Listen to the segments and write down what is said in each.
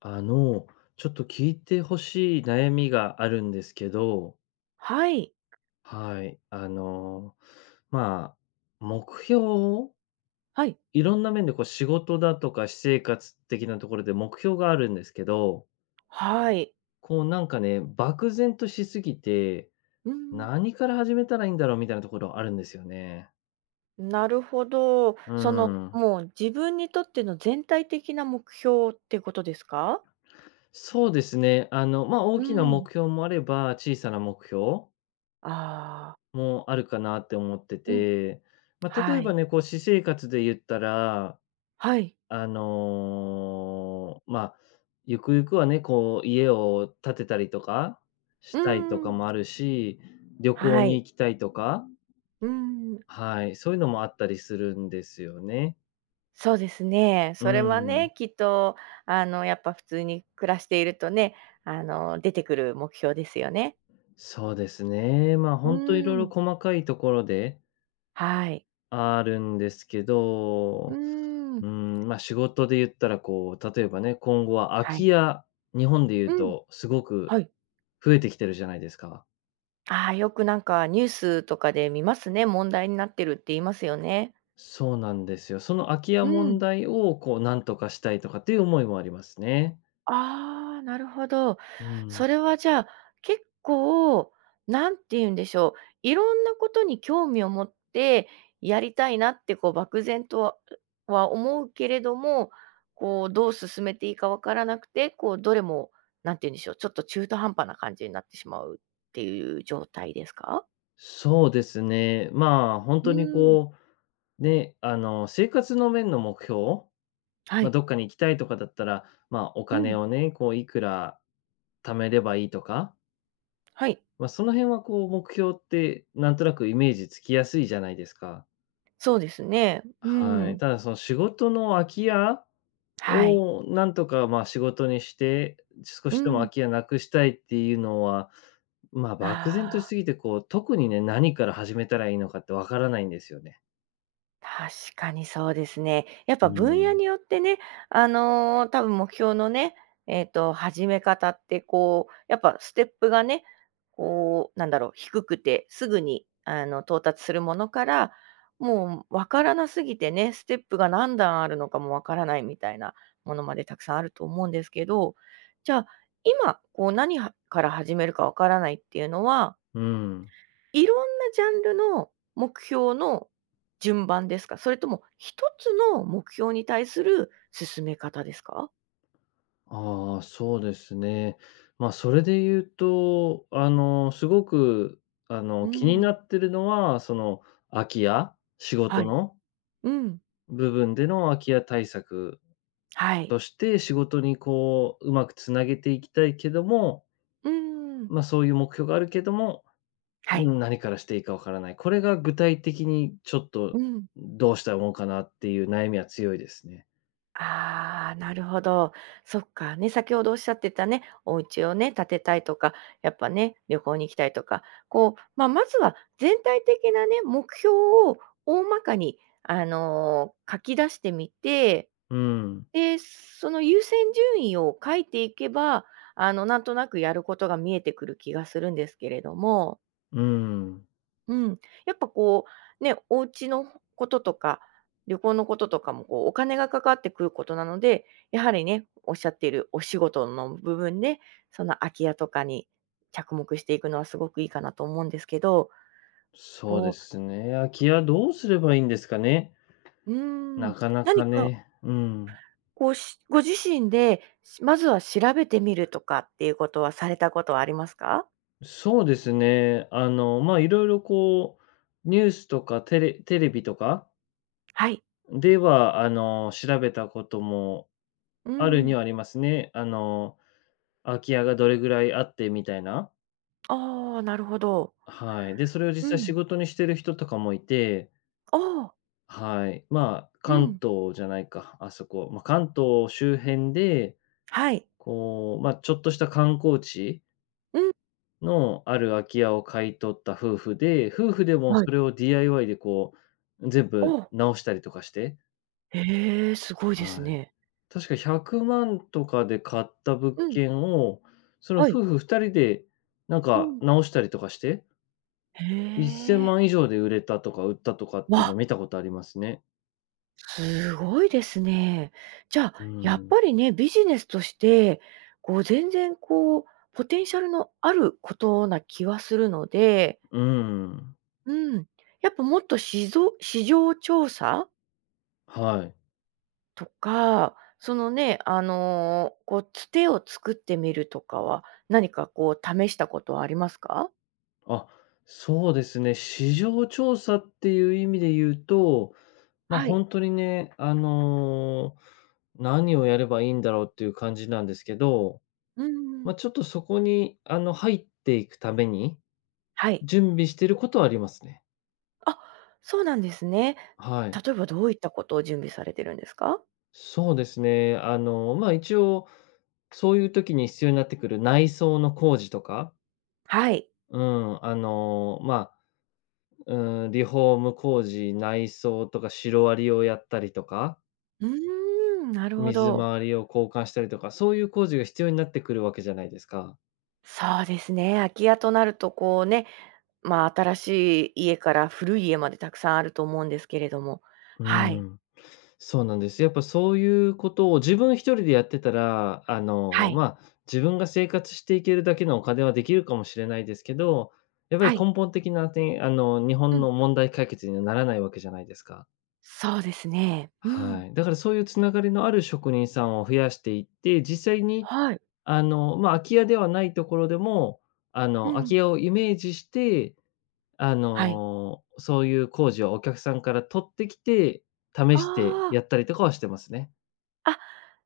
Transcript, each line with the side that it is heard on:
left: あの、ちょっと聞いてほしい悩みがあるんですけど、
right: はい。
left: はい。目標を
right: はい。
left: いろんな面でこう仕事だとか私生活的なところで目標があるんですけど、
right: はい。
left: こうなんかね、漠然としすぎて、
right: うん、
left: 何から始めたらいいんだろうみたいなところあるんですよね。
right: なるほど。
left: うん。
right: もう自分にとっての全体的な目標ってことですか？
left: そうですね。大
right: う
left: きな
right: ん。
left: 目標もあれば、小さな目標
right: ああ、
left: もあるかなって思って
right: うん、
left: て、まあ、例
right: は
left: えば
right: い。
left: ね、こう私生活で言ったら、
right: はい。
left: あの、まあ、ゆくゆくはね、こう家を建てたりとか
right: う
left: し
right: ー
left: たいとか
right: ん、
left: もあるし、旅行
right: は
left: に
right: い。
left: 行きたいとか、
right: うーん、
left: はい、そういうのもあったりするんですよね。
right: そうですね。
left: う
right: それは
left: ん。
right: ね、きっと、やっぱ普通に暮らしているとね、出てくる目標ですよね。
left: そうですね。まあ、
right: う
left: 本当い
right: ー
left: ろいろ
right: ん、
left: 細かいところで、
right: はい。
left: あるんですけ
right: うー
left: ど、
right: ん、
left: ま、仕事で言ったらこう、例えばね、今後は空
right: は
left: き
right: い。
left: 家、日本で言
right: う
left: う
right: ん、
left: とすごく
right: はい。
left: 増えてきてるじゃないですか。
right: ああ、よくなんかニュースとかで見ますね。問題になってるって言いますよね。
left: そうなんですよ。その空き家
right: う
left: 問
right: ん。
left: 題をこう何とかしたいとかっていう思いもありますね。
right: ああ、なるほど。
left: う
right: そ
left: ん。
right: れはじゃあ、結構、なんて言うんでしょう、いろんなことに興味を持って、やりたいなってこう漠然とは思うけれども、こうどう進めていいかわからなくて、こうどれも、なんて言うんでしょう、ちょっと中途半端な感じになってしまうっていう状態ですか？
left: そうですね。まあ、本
right: う
left: 当に
right: ん。
left: こう、ね、あの、生活の面の目標、
right: は
left: まあ、
right: い。
left: どっかに行きたいとかだったら、まあ、お
right: う
left: 金
right: ん、
left: をね、こういくら貯めればいいとか、
right: はい。
left: まあ、その辺はこう目標ってなんとなくイメージつきやすいじゃないですか。
right: そうですね。う
left: はい。
right: ん。
left: ただその仕事の空き家
right: はい。
left: をなんとか、ま、仕事にして、少
right: う
left: しでも空
right: ん。
left: き家なくしたいっていうのは、ま、漠然とし
right: ああ、
left: すぎて、こう特にね、何から始めたらいいのかってわからないんですよね。
right: 確かにそうですね。やっ
left: う
right: ぱ分野
left: ん。
right: によってね、多分目標のね、始め方ってこう、やっぱステップがね、こう、なんだろう、低くてすぐに、到達するものから、もうわからなすぎてね、ステップが何段あるのかもわからないみたいなものまでたくさんあると思うんですけど、じゃあ、今、こう何はから始めるかわからないっていうのは
left: うん。
right: いろんなジャンルの目標の順番ですか？それとも一つの目標に対する進め方ですか？
left: ああ、そうですね。まあ、それで言うと、あの、すごくあ
right: う
left: の、気に
right: ん。
left: なってるのは、その空き家、仕
right: は
left: 事
right: い。
left: の
right: うん。
left: 部分での空き家対策
right: はい。
left: として仕事にこう、うまくつなげていきたいけども、
right: うん。
left: まあ、そういう目標があるけども、
right: は
left: う
right: い。
left: ん、何からしていいかわからない。これが具体的にちょっ
right: う
left: と
right: ん。
left: どうしたらもんかなっていう悩みは強いですね。
right: ああ、なるほど。そっか、ね、先ほどおっしゃってたね、お家をね、建てたいとか、やっぱね、旅行に行きたいとか、こう、まあ、まずは全体的なね、目標を大まかに、書き出してみて、
left: うん、
right: で、その優先順位を書いていけば、なんとなくやることが見えてくる気がするんですけれども、
left: うん。
right: うん、やっぱこう、ね、お家のこととか、旅行のこととかもこうお金がかかってくることなので、やはりね、おっしゃっているお仕事の部分で、その空き家とかに着目していくのはすごくいいかなと思うんですけど、
left: そうで
right: こ
left: すね。空き家どうすればいいんですかね。
right: う、
left: なかなか
right: 何か
left: ね。うん。
right: こうご自身で、まずは調べてみるとかっていうことはされたことはありますか？
left: そうですね。まあ、いろいろこう、ニュースとかテレテレビとか
right: はい。
left: では、あの、調べたことも
right: うー
left: あるに
right: ん。
left: はありますね。空き家がどれぐらいあってみたいな。
right: ああ、なるほど。
left: はい。で、それを
right: う
left: 実際仕
right: ん。
left: 事にしてる人とかもいて、
right: ああ。
left: はい。まあ、
right: う
left: 関
right: ん。
left: 東じゃないか、あそこ。まあ、関東周辺で、
right: はい。
left: こう、まあ、ちょっとした観光地
right: うん。
left: のある空き家を買い取った夫婦で、夫婦でも
right: はい。
left: それを DIY でこう、全部
right: おお。
left: 直したりとかして、
right: へえ、すごいです
left: はい。
right: ね。
left: 確か100万とかで買った物
right: うん。
left: 件を、その
right: はい。
left: 夫婦2人でなん
right: う
left: か
right: ん。
left: 直したりとかして、
right: へ
left: 1000
right: え。
left: 万以上で売れたとか売ったとかっていうのは
right: わ、
left: 見たことありますね。
right: すごいですね。じゃあ、
left: う
right: やっ
left: ん。
right: ぱりね、ビジネスとして、こう全然こう、ポテンシャルのあることな気はするので、
left: うーん。
right: うん、やっぱもっと市場調査
left: はい。
right: とか、そのね、こう、つてを作ってみるとかは、何かこう試したことはありますか？
left: あ、そうですね。市場調査っていう意味で言うと、ま、
right: は
left: ほ
right: い。
left: んとにね、あの、何をやればいいんだろうっていう感じなんですけど、
right: うんうん。
left: ま、ちょっとそこに、あの、入っていくために
right: はい。
left: 準備してることはありますね。
right: あ、そうなんですね。
left: はい。
right: 例えばどういったことを準備されてるんですか？
left: そうですね。一応、そういう時に必要になってくる内装の工事とか、
right: はい。
left: うん、リフォーム工事、内装とか、シロアリをやったりとか、
right: うーん、なるほ
left: 水
right: ど。
left: 回りを交換したりとか、そういう工事が必要になってくるわけじゃないですか。
right: そうですね、空き家となるとこうね、まあ、新しい家から古い家までたくさんあると思うんですけれども。
left: う
right: はい。
left: ん。そうなんです。やっぱそういうことを自分一人でやってたら、
right: はい。
left: まあ、自分が生活していけるだけのお金はできるかもしれないですけど、やっぱり
right: はい。
left: 根本的なてあの、日
right: う
left: 本
right: ん。
left: の問題解決にはならないわけじゃないですか。
right: そうですね。うん。
left: はい。だからそういうつながりのある職人さんを増やしていって、実際に、
right: はい。
left: まあ、空き家ではないところでも、
right: う
left: 空き
right: ん。
left: 家をイメージして、
right: はい。
left: そういう工事をお客さんから取ってきて、試
right: あ
left: して
right: あ、
left: やったりとかはしてますね。
right: あ、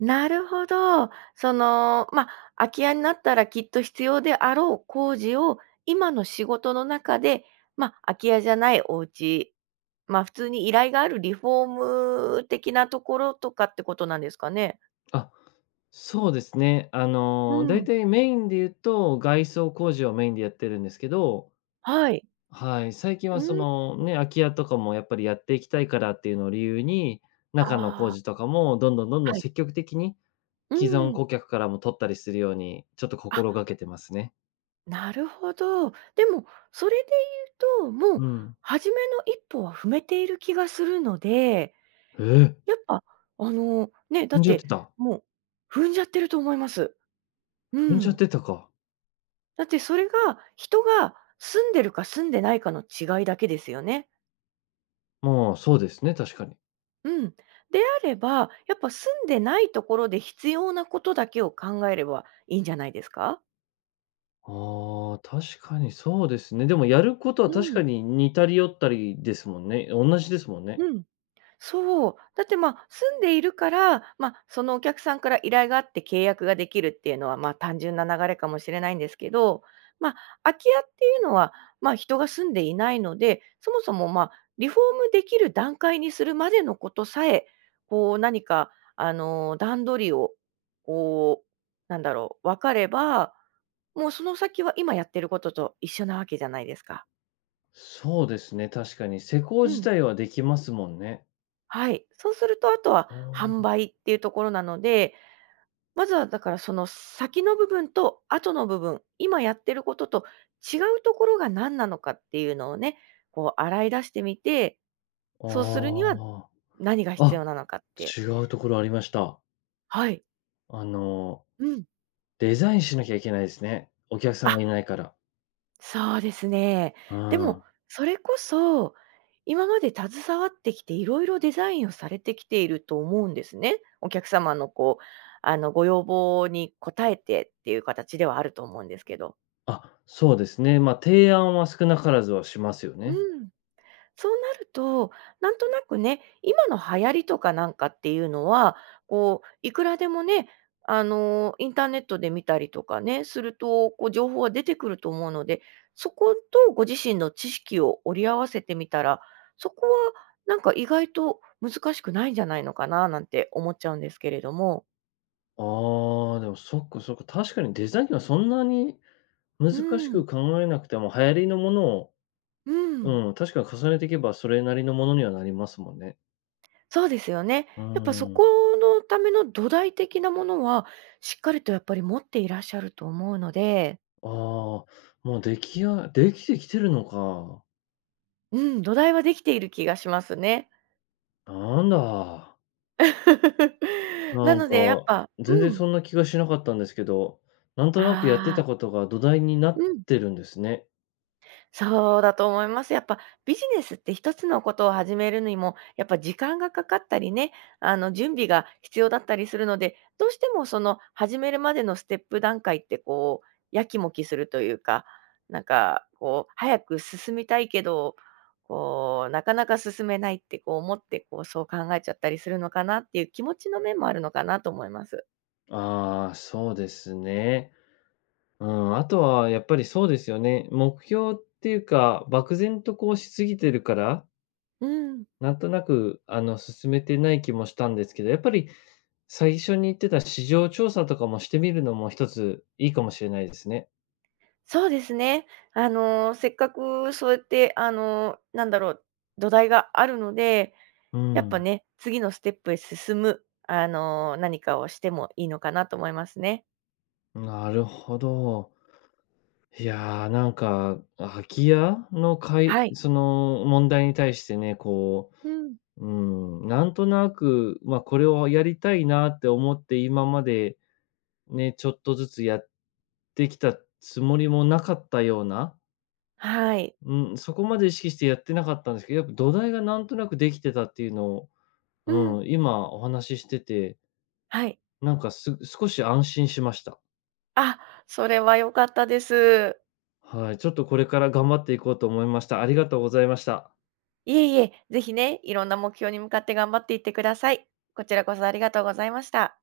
right: なるほど。まあ、空き家になったらきっと必要であろう工事を、今の仕事の中で、まあ、空き家じゃないお家、まあ、普通に依頼があるリフォーム的なところとかってことなんですかね？
left: あ、そうですね。
right: う
left: だい
right: ん、
left: たいメインで言うと、外装工事をメインでやってるんですけど、
right: はい。
left: はい、最近
right: う
left: はそ
right: ん、
left: のね、空き家とかもやっぱりやっていきたいからっていうのを理由に、中の工
right: あ
left: 事
right: あ、
left: とかもどんどん
right: はい。
left: 積極的に
right: う
left: 既存
right: ん。
left: 顧客からも取ったりするように、ちょっと
right: あ、
left: 心がけてますね。
right: なるほど。でも、それで言うと、もう
left: うん。
right: 初めの一歩は踏めている気がするので
left: ええ、
right: やっぱ、ね、
left: 踏
right: だっ
left: んじゃっ
right: て、
left: てた。
right: もう踏んじゃってると思います。う
left: 踏んじゃっ
right: ん。
left: てたか。
right: だってそれが、人が住んでるか住んでないかの違いだけですよね。
left: まあ、そうですね、確かに。
right: うん。であれば、やっぱ住んでないところで必要なことだけを考えればいいんじゃないですか？
left: ああ、確かにそうですね。でもやることは
right: う
left: 確
right: ん、
left: かに似たり寄ったりですもんね。同じですもん
right: う
left: ね。
right: ん。そう。だって、まあ、住んでいるから、まあ、そのお客さんから依頼があって契約ができるっていうのは、まあ、単純な流れかもしれないんですけど、まあ、空き家っていうのは、まあ、人が住んでいないので、そもそも、まあ、リフォームできる段階にするまでのことさえ、こう、何か、段取りを、こう、なんだろう、分かれば、もうその先は今やってることと一緒なわけじゃないですか。
left: そうですね、確かに。施工
right: う
left: 自
right: ん。
left: 体はできますもんね。
right: はい。そうすると、あとは
left: あ
right: 販
left: ー
right: 売っていうところなので、まずはだからその先の部分と後の部分、今やってることと違うところが何なのかっていうのをね、こう洗い出してみて、
left: あ
right: そうするには
left: ー、
right: 何が必
left: ああ、
right: 要なのかって。
left: 違うところありました。
right: はい。
left: あの、
right: うん。
left: デザインしなきゃいけないですね。お客さん
right: あ、
left: がいないから。
right: そうですね。
left: う
right: でも、
left: ん。
right: それこそ、今まで携わってきていろいろデザインをされてきていると思うんですね。お客様のこう、ご要望に応えてっていう形ではあると思うんですけど。
left: あ、そうですね。まあ、提案は少なからずはしますよ
right: う
left: ね。
right: ん。そうなると、なんとなくね、今の流行りとかなんかっていうのは、こう、いくらでもね、インターネットで見たりとかね、すると、こう、情報は出てくると思うので、そことご自身の知識を折り合わせてみたら、そこはなんか意外と難しくないんじゃないのかななんて思っちゃうんですけれども。
left: ああ、でもそっかそっか。確かにデザインはそんなに難
right: う
left: しく
right: ん、
left: 考えなくても、流行りのものを、
right: うん。
left: うん、確かに重ねていけばそれなりのものにはなりますもんね。
right: そうですよね。
left: う
right: やっぱそ
left: ん。
right: このための土台的なものは、しっかりとやっぱり持っていらっしゃると思うので。
left: ああ、もう出来やできてきてるのか。
right: うん、土台はできている気がしますね。
left: なんだ。
right: な
left: なん
right: のでやっ
left: か、
right: ぱ
left: 全
right: う
left: 然
right: ん。
left: そんな気がしなかったんですけど、なんとなくやって
right: あ
left: た
right: あ、
left: ことが土台になっ
right: うん。
left: てるんですね。
right: そうだと思います。やっぱビジネスって一つのことを始めるにも、やっぱ時間がかかったりね、準備が必要だったりするので、どうしてもその始めるまでのステップ段階ってこう、やきもきするというか、なんかこう、早く進みたいけど、こう、なかなか進めないってこう思って、こう、そう考えちゃったりするのかなっていう気持ちの面もあるのかなと思います。
left: ああ、そうですね。うん、あとはやっぱりそうですよね。目標っていうか、漠然とこうしすぎてるから
right: うん。
left: なんとなく、進めてない気もしたんですけど、やっぱり最初に言ってた市場調査とかもしてみるのも一ついいかもしれないですね。
right: そうですね。せっかくそうやって、なんだろう、土台があるので、
left: う
right: やっぱ
left: ん、
right: ね、次のステップへ進む、何かをしてもいいのかなと思いますね。
left: なるほど。いやー、なんか、空き家のかい
right: はい。
left: その問題に対してね、こ
right: うん。
left: う、うん、なんとなく、まあ、これをやりたいなって思って今までね、ちょっとずつやってきたつもりもなかったような、
right: はい。
left: うん、そこまで意識してやってなかったんですけど、やっぱ土台がなんとなくできてたっていうのを、
right: う
left: う
right: ん。
left: ん、今お話ししてて、
right: はい。
left: なんかす少し安心しました。
right: あ、それは良かったです。
left: はい、ちょっとこれから頑張っていこうと思いました。ありがとうございました。
right: いえいえ、ぜひね、いろんな目標に向かって頑張っていってください。こちらこそありがとうございました。